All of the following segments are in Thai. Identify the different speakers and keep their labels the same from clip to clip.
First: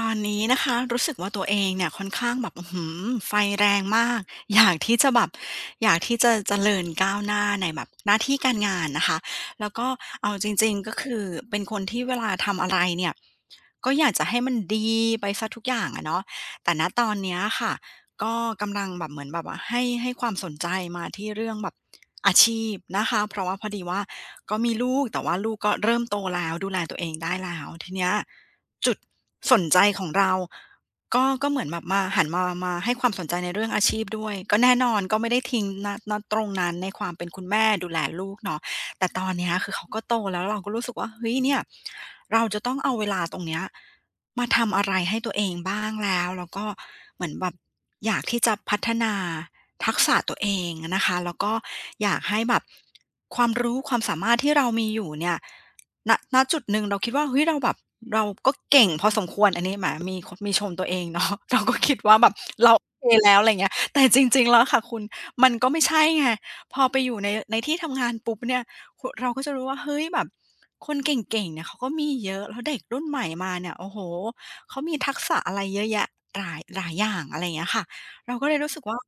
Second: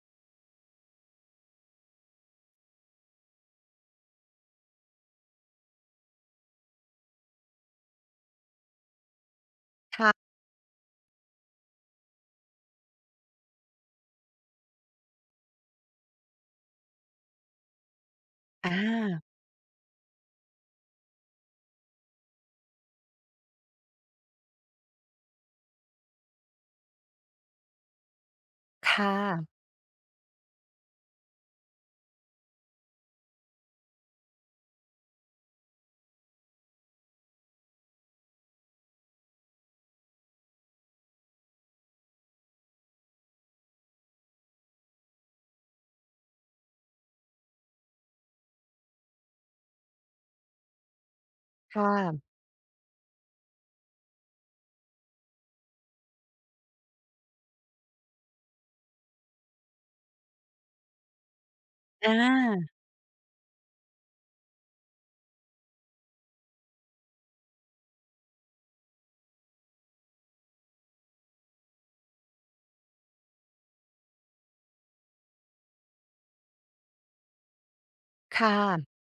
Speaker 1: ตอนนี้นะคะรู้สึกว่าตัวเองเนี่ยค่อนข้างแบบอื้อฮือไฟแรงมากอยากที่จะแบบอยากที่จะเจริญก้าวหน้าในแบบหน้าที่การงานนะคะแล้วก็
Speaker 2: ค่ะ
Speaker 1: เอาจริงๆก็คือเป็นคนที่เวลาทำอะไรเนี่ยก็อยากจะให้มันดีไปเสียทุกอย่างอะเนาะแต่ณตอนเนี้ยค่ะ ก็
Speaker 2: อ
Speaker 1: กำลังแบบเหมื
Speaker 2: า
Speaker 1: อนแบบว่าให้ความสนใจมาที่เรื่องแบบอาชีพนะคะเพราะว่าพอดีว่าก็มีลูกแต่ว่าลูกก็เริ่มโตแล้วดูแลตัวเองได้แล้วทีเนี้ยจุด
Speaker 2: ค่
Speaker 1: ส
Speaker 2: ะ
Speaker 1: นใจของเราก็เหมือนแบบมาหันมามาให้ความสนใจในเรื่องอาชีพด้วยก็แน่นอนก็ไม่ได้ทิ้งณตรงนั้นในความเป็นคุณแม่ดูแลลูกเนาะ แต่ตอนเนี้ยคือเขาก็โตแล้วเราก็รู้สึกว่าเฮ้ยเนี่ยเราจะต้องเอาเวลาตรงเนี้ยมาทำอะไรให้ตัวเองบ้างแล้วก็เหมือนแบบอยากที่จะพัฒนาทักษะตัวเองอะนะคะแล้วก็
Speaker 2: ค
Speaker 1: อยาก
Speaker 2: ่ะ
Speaker 1: ให้แบบความรู้ความสามารถที่เรามีอยู่เนี่ยณจุดหนึ่งเราคิดว่าเฮ้ยเราแบบเราก็เก่งพอสมควรอันนี้แหมมีคมีชมตัวเองเนาะ เราก็คิด
Speaker 2: อ
Speaker 1: ว่าแบบเรา
Speaker 2: า
Speaker 1: โอเคแล้วอะไรอย่างเงี้ยแต่จริงๆแล้วค่ะคุณมันก็ไม่ใช่ไงพอไปอยู่ในที่ทำงานปุ๊บเนี่ย เราก็จะรู้ว่าเฮ้ยแบบคนเก่งๆเนี่ยเขาก็มีเยอะแล้วเด็กรุ่นใหม่มาเนี่ยโอ้โฮเขามีทักษะอะไรเยอะแยะหลายหลายอย่างอะไรอย่างเงี้ยค่ะเราก็
Speaker 2: ค่ะ
Speaker 1: เลยรู้สึกว่า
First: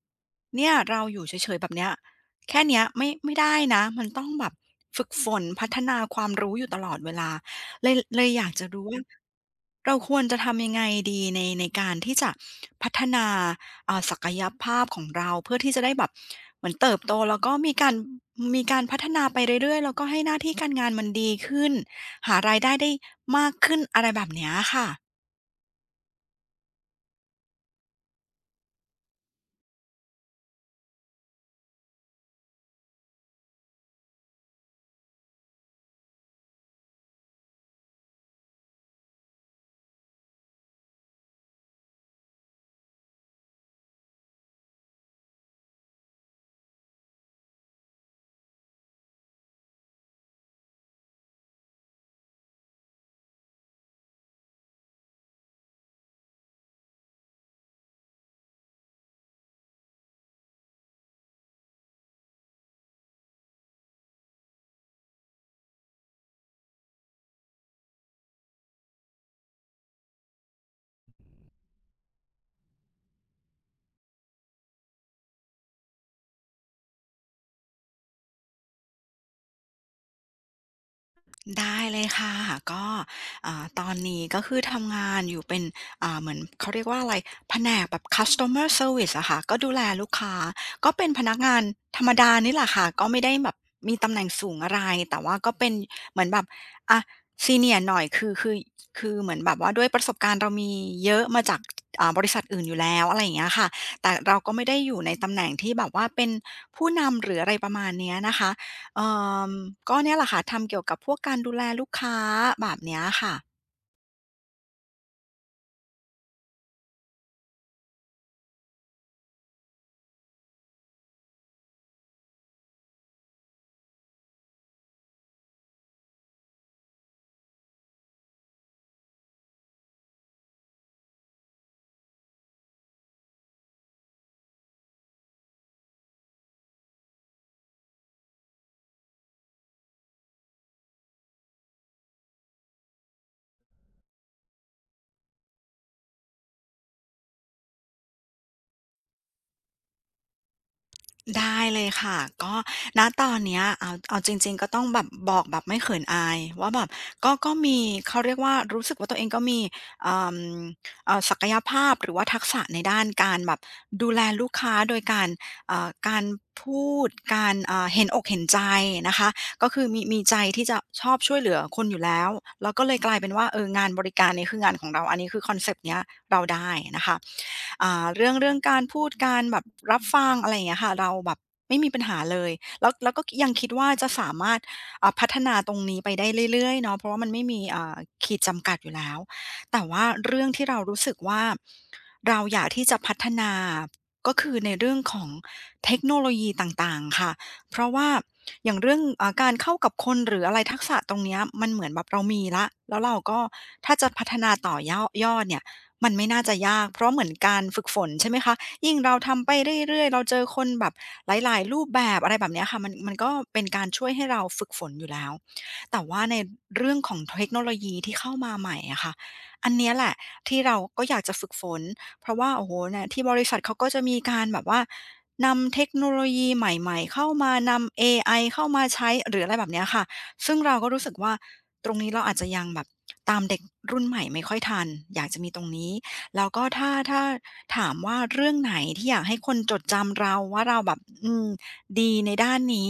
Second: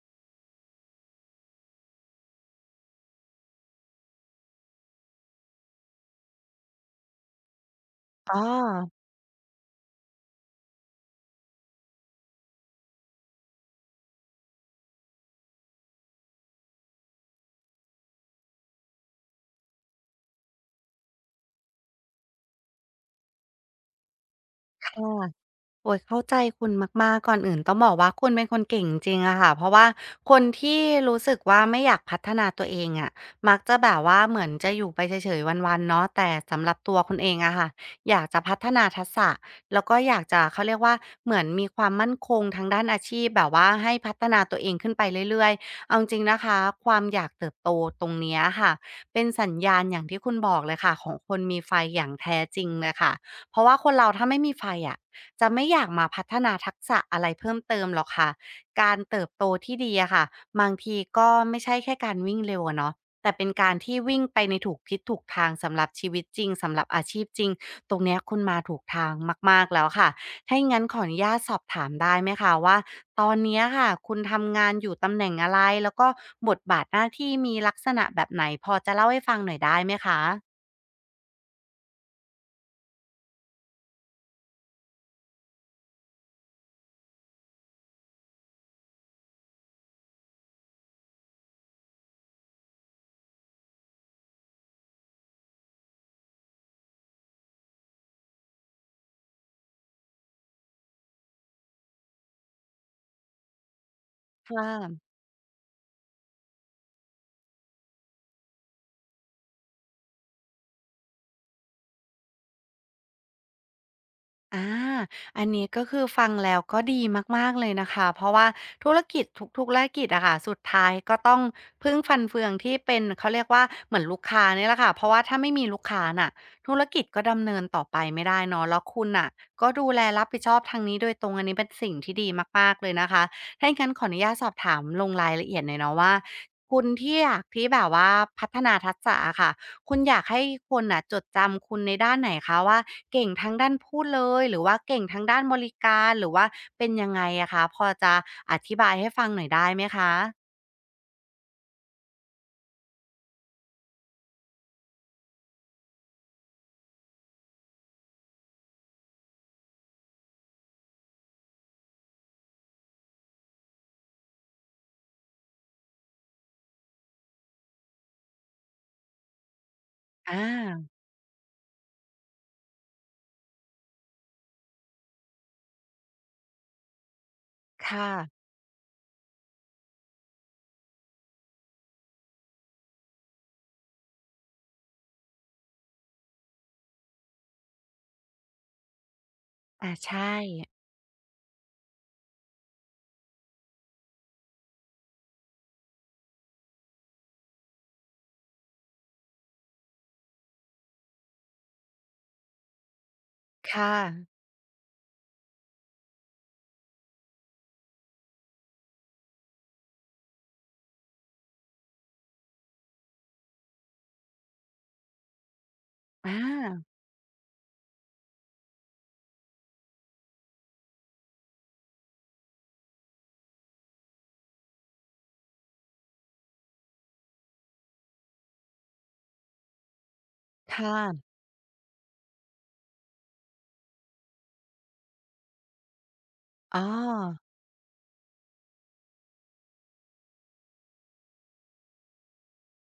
Speaker 1: เนี่ยเราอยู่เฉยๆแบบเนี้ยแค่เนี้ยไม่ได้นะมันต้องแบบฝึกฝนพัฒนาความรู้อยู่ตลอดเวลาเลย
Speaker 2: อ๋อ
Speaker 1: อยากจะรู้ว่าเราควรจะทำยังไงดีในการที่จะพัฒนา ศักยภาพของเราเพื่อที่จะได้แบบเหมือนเติบโตแล้วก็มีการพัฒนาไปเรื่อยๆแล้วก็ให้หน้าที่การงานมันดีขึ้นหารายได้มากขึ้นอะไรแบบเนี้ยค่ะ
Speaker 2: ค่ะ โอ๊ยเข้าใจคุณมากๆก่อนอื่นต้องบอกว่าคุณเป็นคนเก่งจริงๆอะค่ะเพราะว่าคนที่รู้สึกว่าไม่อยากพัฒนาตัวเองอะมักจะแบบว่าเหมือนจะอยู่ไปเฉยๆวันๆเนาะแต่สำหรับตัวคุณเองอะค่ะอยากจะพัฒนาทักษะแล้วก็อยากจะเขาเรียกว่าเหมือนมีความมั่นคงทางด้านอาชีพแบบว่าให้พัฒนาตัวเองขึ้นไปเรื่อยๆเอาจริงนะคะความอยากเติบโตตรงเนี้ยค่ะเป็นสัญญาณอย่างที่คุณบอกเลยค่ะของคนมีไฟอย่างแท้จริงเลยค่ะเพราะว่าคนเราถ้าไม่มีไฟอะ จะไม่อยากมาพัฒนาทักษะอะไรเพิ่มเติมหรอกค่ะการเติบโตที่ดีอะค่ะบางทีก็ไม่ใช่แค่การวิ่งเร็วอะเนาะแต่เป็นการที่วิ่งไปในถูกทิศถูกทางสำหรับชีวิตจริงสำหรับอาชีพจริงตรงเนี้ยคุณมาถูกทางมากๆแล้วค่ะถ้าอย่างงั้นขออนุญาตสอบถามได้ไหมคะว่าตอนเนี้ยค่ะคุณทำงานอยู่ตำแหน่งอะไรแล้วก็บทบาทหน้าที่มีลักษณะแบบไหนพอจะเล่าให้ฟังหน่อยได้ไหมคะ
Speaker 1: ได้เลยค่ะก็ตอนนี้ก็คือทำงานอยู่เป็นเหมือนเขาเรียกว่าอะไรแผนกแบบ Customer Service อะค่ะก็ดูแลลูกค้าก็เป็นพนักงานธรรมดานี่แหละค่ะก็ไม่ได้แบบมีตำแหน่งสูงอะไรแต่ว่าก็เป็นเหมือนแบบอะซีเนียร์หน่อยคือเหมือนแบบว่าด้วยประสบการณ์เรามีเยอะมาจากบริษัทอื่นอยู่แล้วอะไรอย่างเงี้ยค่ะแต่เรา
Speaker 2: ค
Speaker 1: ก็ไม่ได้อยู่
Speaker 2: ่ะ
Speaker 1: ในตำแหน่งที่แบบว่าเป็นผู้นำหรืออะไรประมาณเนี้ยนะคะ เอ่มก็เนี่ยแหละค่ะทำเกี่ยวกับพวกการดูแลลูกค้าแบบเนี้ยค่ะ
Speaker 2: อาอันนี้ก็คือฟังแล้วก็ดีมากๆเลยนะคะเพราะว่าธุรกิจทุกๆธุรกิจอะค่ะสุดท้ายก็ต้องพึ่งฟันเฟืองที่เป็นเขาเรียกว่าเหมือนลูกค้าเนี่ยแหละค่ะเพราะว่าถ้าไม่มีลูกค้าน่ะธุรกิจก็ดำเนินต่อไปไม่ได้เนาะแล้วคุณน่ะก็ดูแลรับผิดชอบทางนี้โดยตรงอันนี้เป็นสิ่งที่ดีมากๆเลยนะคะ ถ้าอย่างงั้นขออนุญาตสอบถามลงรายละเอียดหน่อยเนาะว่าคุณที่อยากที่แบบว่าพัฒนาทักษะอะค่ะ คุณอยากให้คนน่ะจดจำคุณในด้านไหนคะว่าเก่งทั้งด้านพูดเลยหรือว่าเก่งทั้งด้านบริการหรือว่าเป็นยังไงอะคะพอจะอธิบายให้ฟังหน่อยได้ไหมคะ
Speaker 1: ได้เลยค่ะก็ณตอนเนี้ยเอาจริงๆก็ต้องแบบบอกแบบไม่เขินอายว่าแบบก็มีเขาเรียกว่ารู้สึกว่าตัวเองก็มีเอ่อศักยภาพหรือว่าทักษะในด้านการแบบดูแลลูกค้าโดยการการพูดการเห็นอกเห็นใจนะคะก็คือมี
Speaker 2: อ
Speaker 1: ใจที่จะ
Speaker 2: า
Speaker 1: ชอบช่วยเหลือคนอยู่แล้วแล้วก็เลยกลายเป็นว่าเอองานบริการเนี่ยคืองานของเราอันนี้คือคอนเซปต์เนี้ยเราได้นะคะ
Speaker 2: ค่ะ
Speaker 1: เรื่องการพูดการแบบรับฟังอะไรอย่างเงี้ยค่ะเราแบบไม่มีปัญหาเลยแล้วก็ยังคิดว่าจะสามารถพัฒนาตรงนี้ไปได้เรื่อยๆเนาะเพราะว่ามันไม่มีขีดจำกัดอยู่แล้วแต่
Speaker 2: อา
Speaker 1: ว่า
Speaker 2: ใช่
Speaker 1: เรื่องที่เรารู้สึกว่าเราอยากที่จะพัฒนาก็คือในเรื่องของเทคโนโลยีต่างๆค่ะเพราะว่าอย่างเรื่องการเข้ากับคนหรืออะไรทักษะตรงเนี้ยมันเหมือนแบบเรามีแล้วเราก็
Speaker 2: ค่ะ
Speaker 1: ถ้าจะพัฒนาต่อยอดเนี่ย มันไม่น่าจะยากเพราะเหมือนการฝึกฝนใช่ไหมคะยิ่งเราทำไปเรื่อยๆเราเจอคนแบบหลายๆรูปแบบอะไรแบบเนี้ยค่ะมันก็เป็นการช่วยให้เราฝึกฝนอยู่แล้วแต่ว่า
Speaker 2: อ
Speaker 1: ใน
Speaker 2: า
Speaker 1: เรื่องของเทคโนโลยีที่เข้ามาใหม่อะค่ะอันเนี้ยแหละที่เราก็อยากจะฝึกฝนเพราะว่าโอ้โฮเนี่ยที่บริษัทเขาก็จะมีการแบบว่านำเทคโนโลยีใหม่ๆเข้ามานำเอไอเข้ามาใช้หรืออะไรแบบเนี้ยค่ะ ซึ่งเรา
Speaker 2: ค
Speaker 1: ก็รู้สึก
Speaker 2: ่ะ
Speaker 1: ว่าตรงนี้เราอาจจะยังแบบตามเด็กรุ่นใหม่ไม่ค่อยทันอยากจะมีตรงนี้แล้วก็
Speaker 2: อ๋อ
Speaker 1: ถ้าถามว่าเรื่องไหนที่อยากให้คนจดจำเราว่าเราแบบดีในด้านนี้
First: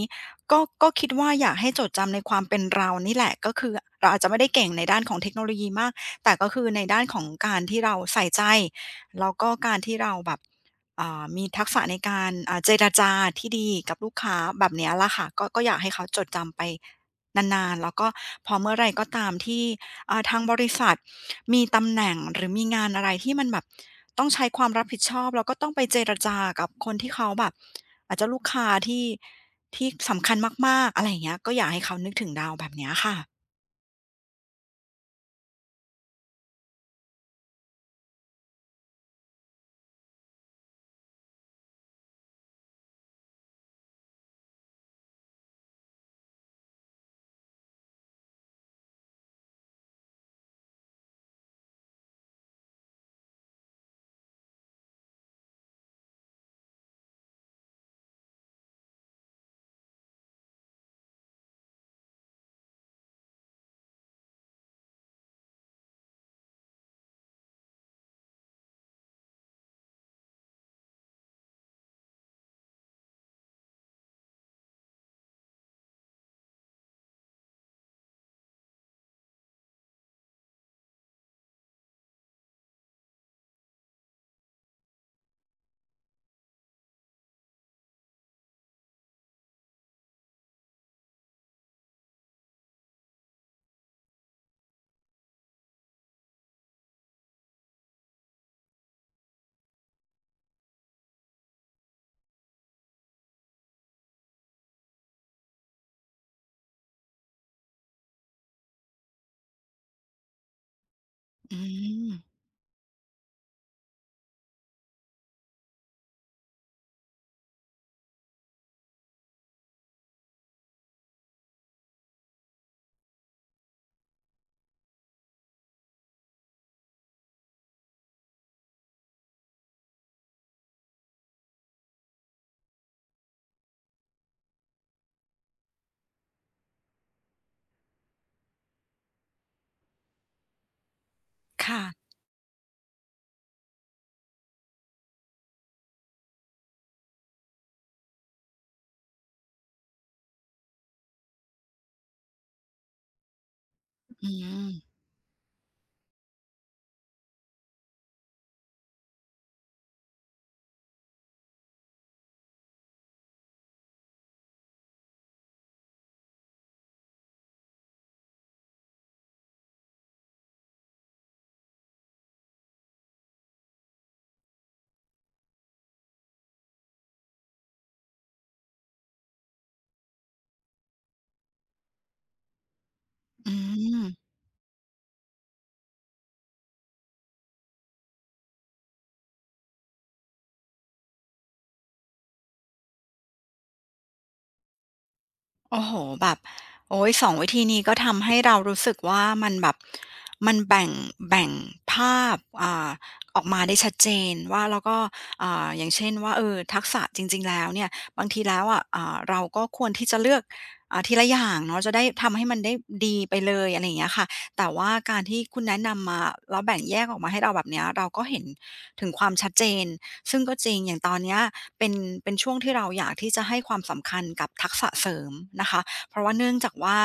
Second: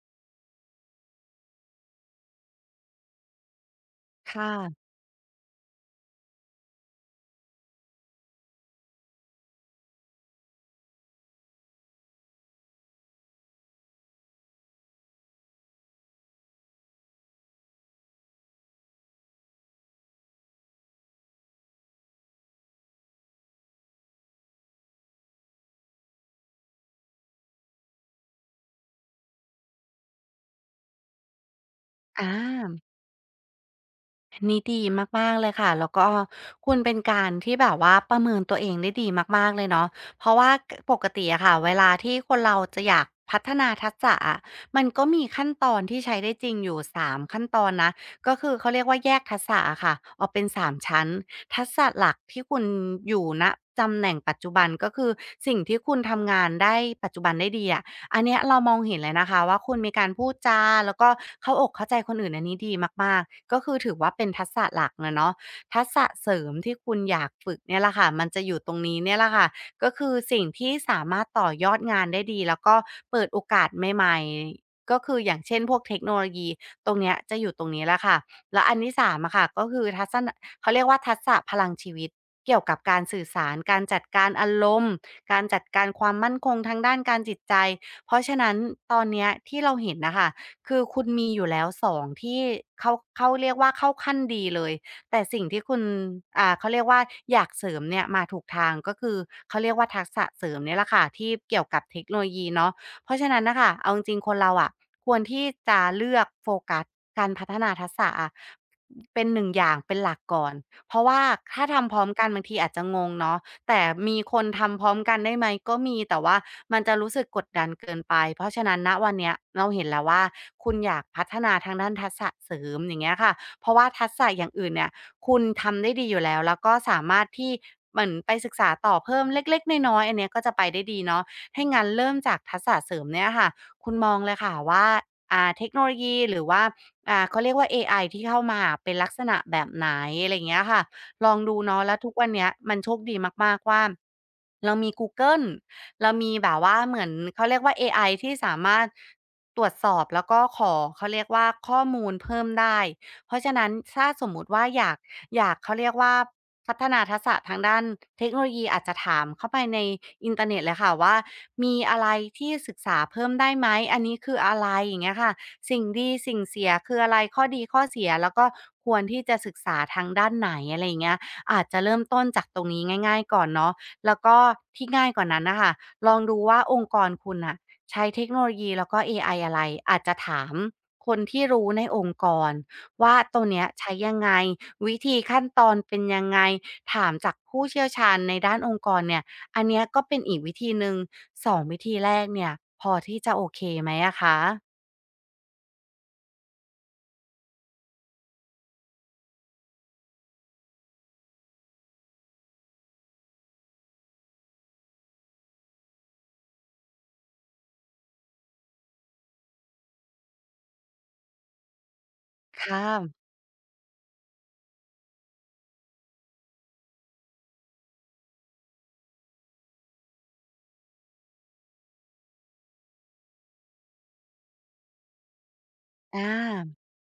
Speaker 1: ก็คิดว่าอยากให้จดจำในความเป็นเรานี่แหละก็คือเราอาจจะ
Speaker 2: ค
Speaker 1: ไม่ได้เก่งใน
Speaker 2: ่ะ
Speaker 1: ด้านของเทคโนโลยีมากแต่ก็คือในด้านของการที่เราใส่ใจแล้วก็การที่เราแบบมีทักษะในการเจรจาที่ดีกับลูกค้าแบบเนี้ยล่ะค่ะก็อยากให้เขาจดจำไป นานๆแล้วก็พอเมื่อไรก็ตามที่ทางบริษัทมีตำแหน่งหรือมีงานอะไรที่มันแบบต้องใช้ความรับผิดชอบแล้วก็ต้องไปเจรจากับคนที่เขาแบบอาจจะลูกค้าที่สำคัญมากๆอะไรอย่างเงี้ยก็อยากให้เขานึก
Speaker 2: อา
Speaker 1: ถึงเราแบบเนี้ยค่ะ
Speaker 2: อันนี้ดีมากๆเลยค่ะแล้วก็คุณเป็นการที่แบบว่าประเมินตัวเองได้ดีมากๆเลยเนาะเพราะว่ากปกติอะค่ะเวลาที่คนเราจะอยากพัฒนาทักษะอะมันก็มีขั้นตอนที่ใช้ได้จริงอยู่3ขั้นตอนนะก็คือเขาเรียกว่าแยกทักษะอะค่ะออกเป็นสามชั้นทักษะหลักที่คุณอยู่ณตำแหน่งปัจจุบันก็คือสิ่งที่คุณทำงานได้ปัจจุบันได้ดีอะ อันเนี้ยเรามองเห็นเลยนะคะว่าคุณมีการพูดจาแล้วก็เข้าอกเข้าใจคนอื่นอันนี้ดีมากๆก็คือถือว่าเป็นทักษะหลักนะเนาะทักษะเสริมที่คุณอยากฝึกเนี่ยแหละค่ะมันจะอยู่ตรงนี้เนี่ยแหละค่ะก็คือสิ่งที่สามารถต่อยอดงานได้ดีแล้วก็เปิดโอกาสใหม่ๆก็คืออย่างเช่นพวกเทคโนโลยีตรงเนี้ยจะอยู่ตรงนี้แหละค่ะแล้วอันที่สามอะค่ะก็คือทักษะเขาเรียกว่าทักษะพลังชีวิตเกี่ยวกับการสื่อสารการจัดการอารมณ์การจัดการความมั่นคงทางด้านการจิตใจ เพราะฉะนั้นตอนเนี้ยที่เราเห็นนะคะคือคุณมีอยู่แล้ว2ที่เขาเขาเรียกว่าเข้าขั้นดีเลยแต่สิ่งที่คุณเขาเรียกว่าอยากเสริมเนี่ยมาถูกทางก็คือเขาเรียกว่าทักษะเสริมเนี่ยแหละค่ะที่เกี่ยวกับเทคโนโลยีเนาะเพราะฉะนั้นน่ะค่ะเอาจริงๆคนเราอะควรที่จะเลือกโฟกัสการพัฒนาทักษะอะเป็นหนึ่งอย่างเป็นหลักก่อนเพราะว่า
Speaker 1: อื
Speaker 2: ถ้าทำพร้อม
Speaker 1: ม
Speaker 2: กันบางทีอาจจะงงเนาะ แต่มีคนทำพร้อมกันได้ไหมก็มีแต่ว่ามันจะรู้สึกกดดันเกินไปเพราะฉะนั้นณวันเนี้ยเราเห็นแล้วว่าคุณอยากพัฒนาทางด้านทักษะเสริมอย่างเงี้ยค่ะเพราะว่าทักษะอย่างอื่นเนี่ยคุณทำได้ดีอยู่แล้วแล้วก็สามารถที่เหมือนไปศึกษาต่อเพิ่มเล็กๆน้อยๆอันเนี้ยก็จะไปได้ดีเนาะถ้างั้นเริ่มจากทักษะเสริมเนี่ยค่ะคุณมองเลยค่ะว่าเทคโนโลยีหรือว่าเขาเรียกว่าเอไอที่เข้ามาเป็นลักษณะแบบไหนอะไรอย่างเงี้ยค่ะ ลองดูเนาะแล้ว
Speaker 1: ค่ะ
Speaker 2: ทุกวันเนี้ยมันโชคดีมากๆว่าเรามีกูเกิลเรามีแบบว่าเหมือนเขาเรียกว่าเอไอที่สามารถตรวจสอบแล้วก็ขอเขาเรียกว่าข้อมูลเพิ่มได้เพราะฉะนั้นถ้าส
Speaker 1: อื
Speaker 2: มมุติว่าอ
Speaker 1: ม
Speaker 2: ยากอยากเขาเรียกว่าพัฒนาทักษะทางด้านเทคโนโลยีอาจจะถามเข้าไปในอินเทอร์เน็ตเลยค่ะว่ามีอะไรที่ศึกษาเพิ่มได้ไหมอันนี้คืออะไรอย่างเงี้ยค่ะ สิ่งดีสิ่งเสียคืออะไรข้อดีข้อเสียแล้วก็ควรที่จะศึกษาทางด้านไหนอะไรอย่างเงี้ยอาจจะเริ่มต้นจากตรงนี้ง่ายๆก่อนเนาะแล้วก็ที่ง่ายกว่านั้นน่ะค่ะลองดูว่าองค์กรคุณน่ะใช้เทคโนโลยีแล้วก็เอไออะไรอาจจะถามคนที่รู้ในองค์กรว่าตัว
Speaker 1: อื
Speaker 2: เนี้ยใช้ยัง
Speaker 1: ม
Speaker 2: ไงวิธีขั้นตอนเป็นยังไงถามจากผู้เชี่ยวชาญในด้านองค์กรเนี่ยอันเนี้ยก็เป็นอีกวิธีหนึ่งสองวิธีแรกเนี่ยพอที่จะโอเคไหมอะคะ
Speaker 1: โอ้โฮแบบโอ๊ยสองวิธีนี้ก็ทำให้เรารู้สึกว่ามันแบบมันแบ่งภาพออกมาได้ชัดเจนว่าแล้วก็อย่างเช่นว่าเออทักษะจริงๆแล้วเนี่ยบางทีแล้วอะอ่าเราก็ควรที่จะเลือกทีละอย่างเนาะจะได้ทำให้มันได้
Speaker 2: ค่ะ
Speaker 1: ดีไปเลยอะไรอย่างเงี้ยค่ะแต่ว่าการที่คุณแนะนำมาแล้วแบ่งแยกออกมาให้เราแบบเนี้ยเราก็เห็นถึงความชัดเจนซึ่งก็จริงอย่างตอนเนี้ย เป็นเป็นช่วงที่เราอยากที่จะให้ความสำคัญกับทักษะเสริมนะคะเพ
Speaker 2: อ
Speaker 1: ราะว่าเนื่องจาก
Speaker 2: า
Speaker 1: ว่า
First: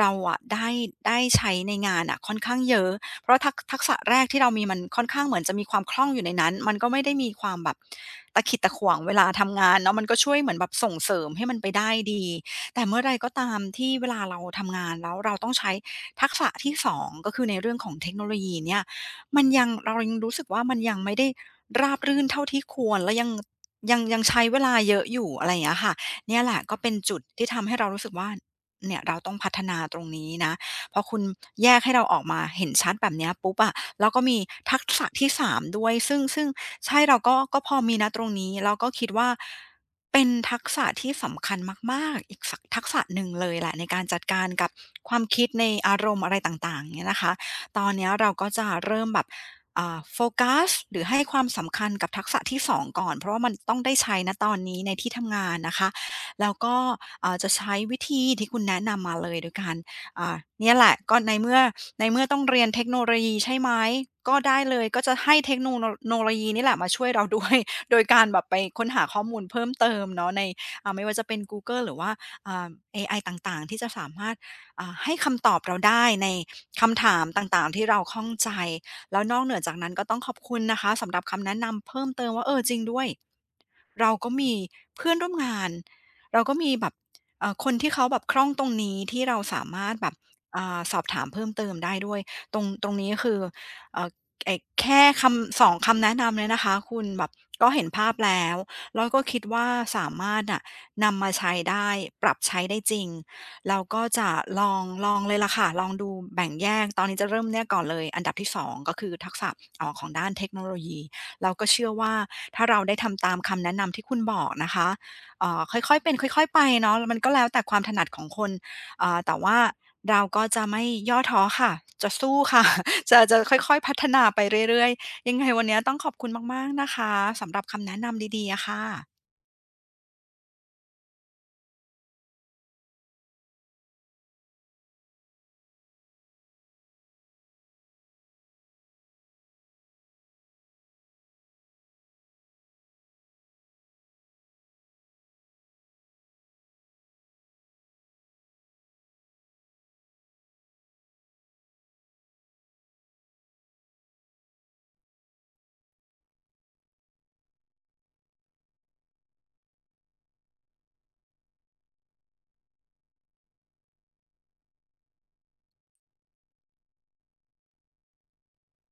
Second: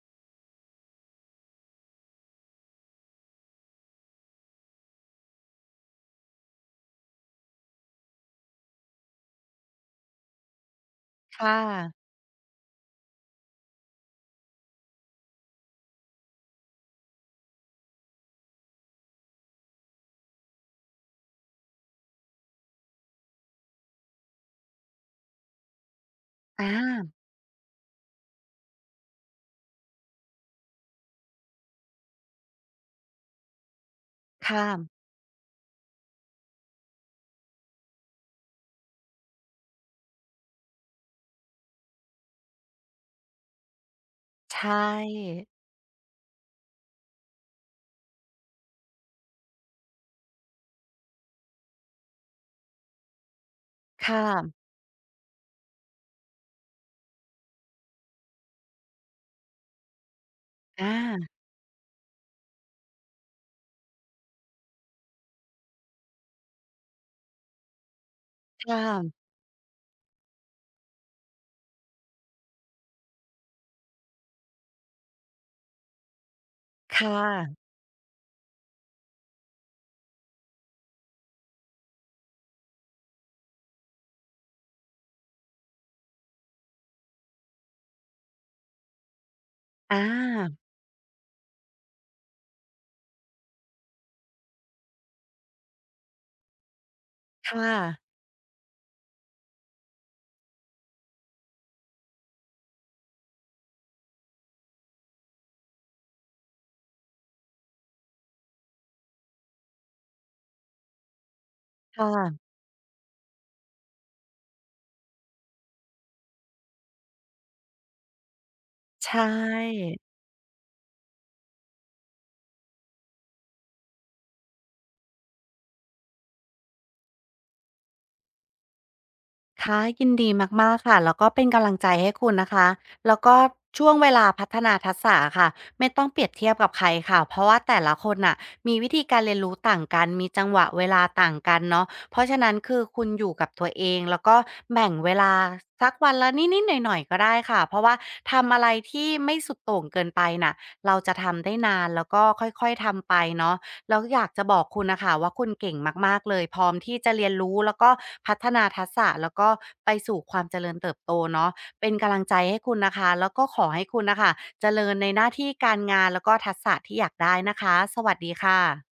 Speaker 1: เราอะได้ใช้ในงานอะค่อนข้างเยอะเพราะทักษะแรกที่เรามีมันค่อนข้างเหมือนจะมีความคล่องอยู่ในนั้นมันก็ไม่ได้มีความแบบตะขิดตะขวงเวลาทำงานเนาะมันก็ช่วยเหมือนแบบส่งเสริมให้มัน
Speaker 2: ค่ะ
Speaker 1: ไปได้ดีแต่เมื่อไรก็ตามที่เวลาเราทำงานแล้วเราต้องใช้ทักษะที่สองก็คือในเรื่องของเทคโนโลยีเนี่ยมันยังเรายังรู้สึกว่ามันยังไม่ได้ราบรื่นเท่าที่ควรและยัง ยังใช้เวลาเยอะอยู่อะไรอย่างเงี้ยค่ะเนี่ยแหละ
Speaker 2: อ
Speaker 1: ก็เป็นจุ
Speaker 2: า
Speaker 1: ดที่ทำให้เรารู้สึกว่าเนี่ยเราต้องพัฒนาตรงนี้นะพอคุณแยกให้เราออกมาเห็นชัดแบบเนี้ยปุ๊บอะแล้วก็มี
Speaker 2: ค่ะ
Speaker 1: ทักษะที่สามด้วยซึ่งใช่เราก็พอมีนะตรงนี้แล้วก็คิดว่าเป็นทักษะที่สำคัญมากๆอีกสทักษะหนึ่งเลยแหละในการจัดการ
Speaker 2: ใช
Speaker 1: กับความ
Speaker 2: ่
Speaker 1: คิดในอารมณ์อะไรต่างๆเงี้ยนะคะตอนเนี้ยเราก็จะเริ่มแบบ โฟกัสหรือให้ความสำคัญกับทักษะที่สองก่อนเพราะว่ามันต้องได้ใช้
Speaker 2: ค่ะ
Speaker 1: นะตอนนี้ในที่ทำงานนะคะแล้วก็จะใช้วิธีที่คุณแนะนำมาเลยโดยการเนี่ยแหละก็
Speaker 2: อา
Speaker 1: ในเมื่อต้องเรียนเทคโนโลยีใช่ไหมก็ได้เลยก็จะให้เทคโนโลยีนี่แหละมาช่วยเราด้วย โดยการแบบไป
Speaker 2: ค
Speaker 1: ค้นหาข้
Speaker 2: ่ะ
Speaker 1: อมูลเพิ่มเติมเนาะในไม่ว่าจะเป็นกูเกิลหรือว่าอ่าเอไอต่างๆที่จะสามารถให้คำตอบเราได้ในคำ
Speaker 2: ค่
Speaker 1: ถาม
Speaker 2: ะ
Speaker 1: ต่างๆที่เราข้องใจ แล้วนอกเหนือจากนั้นก็ต้องขอบคุณนะคะสำหรับคำแนะนำเพิ่มเติมว่าเออจริงด้วยเราก็มีเพื่อนร่วมงานเราก็มีแบบคนที่เขาแบบคล่องตรงนี้ที่เราสามารถ
Speaker 2: อา
Speaker 1: แบบสอบถามเพิ่มเติมได้ด้วยตรงนี้คือเอ่อไอ้แค่คำสองคำแนะนำเนี่ยนะคะคุณแบบก็
Speaker 2: ค่ะ
Speaker 1: เห็นภาพแล้วแล้วก็คิดว่าสามารถน่ะนำมาใช้ได้ปรับใช้ได้จริง เราก็จะลองเลยล่ะค่ะลองดูแบ่งแยกตอนนี้จะเริ่มเนี่ยก่อนเลยอันดับที่2ก็คือทักษะของด้านเทคโนโลยีเราก็เชื่อ
Speaker 2: ค
Speaker 1: ว่า
Speaker 2: ่ะ
Speaker 1: ถ้าเราได้ทำตามคำแนะนำที่คุณบอกนะคะค่อยๆเป็นค่อยๆไปเนาะมันก็แล้วแต่ความถนัดของคน
Speaker 2: ใช่
Speaker 1: แต่ว่าเราก็จะไม่ย่อท้อค่ะจะสู้ค่ะ จะค่อยๆพัฒนาไปเรื่อยๆยังไงวันเนี้ยต้องขอบคุณมากๆนะคะสำหรับคำแนะนำดีๆอะค่ะ
Speaker 2: ค่ะยินดีมากๆค่ะแล้วก็เป็นกำลังใจให้คุณนะคะแล้วก็ช่วงเวลาพัฒนาทักษะอะค่ะไม่ต้องเปรียบเทียบกับใครค่ะเพราะว่าแต่ละคนน่ะมีวิธีการเรียนรู้ต่างกันมีจังหวะเวลาต่างกันเนาะเพราะฉะนั้นคือคุณอยู่กับตัวเองแล้วก็แบ่งเวลาสักวันละนิดๆหน่อยๆก็ได้ค่ะเพราะว่าทำอะไรที่ไม่สุดโต่งเกินไปน่ะเราจะทำได้นานแล้วก็ค่อยๆทำไปเนาะ แล้วอยากจะบอกคุณนะคะว่าคุณเก่งมากๆเลยพร้อมที่จะเรียนรู้แล้วก็พัฒนาทักษะแล้วก็ไปสู่ความเจริญเติบโตเนาะเป็นกำลังใจให้คุณนะคะแล้วก็ขอให้คุณน่ะค่ะเจริญในหน้าที่การงานแล้วก็ทักษะที่อยากได้นะคะสวัสดีค่ะ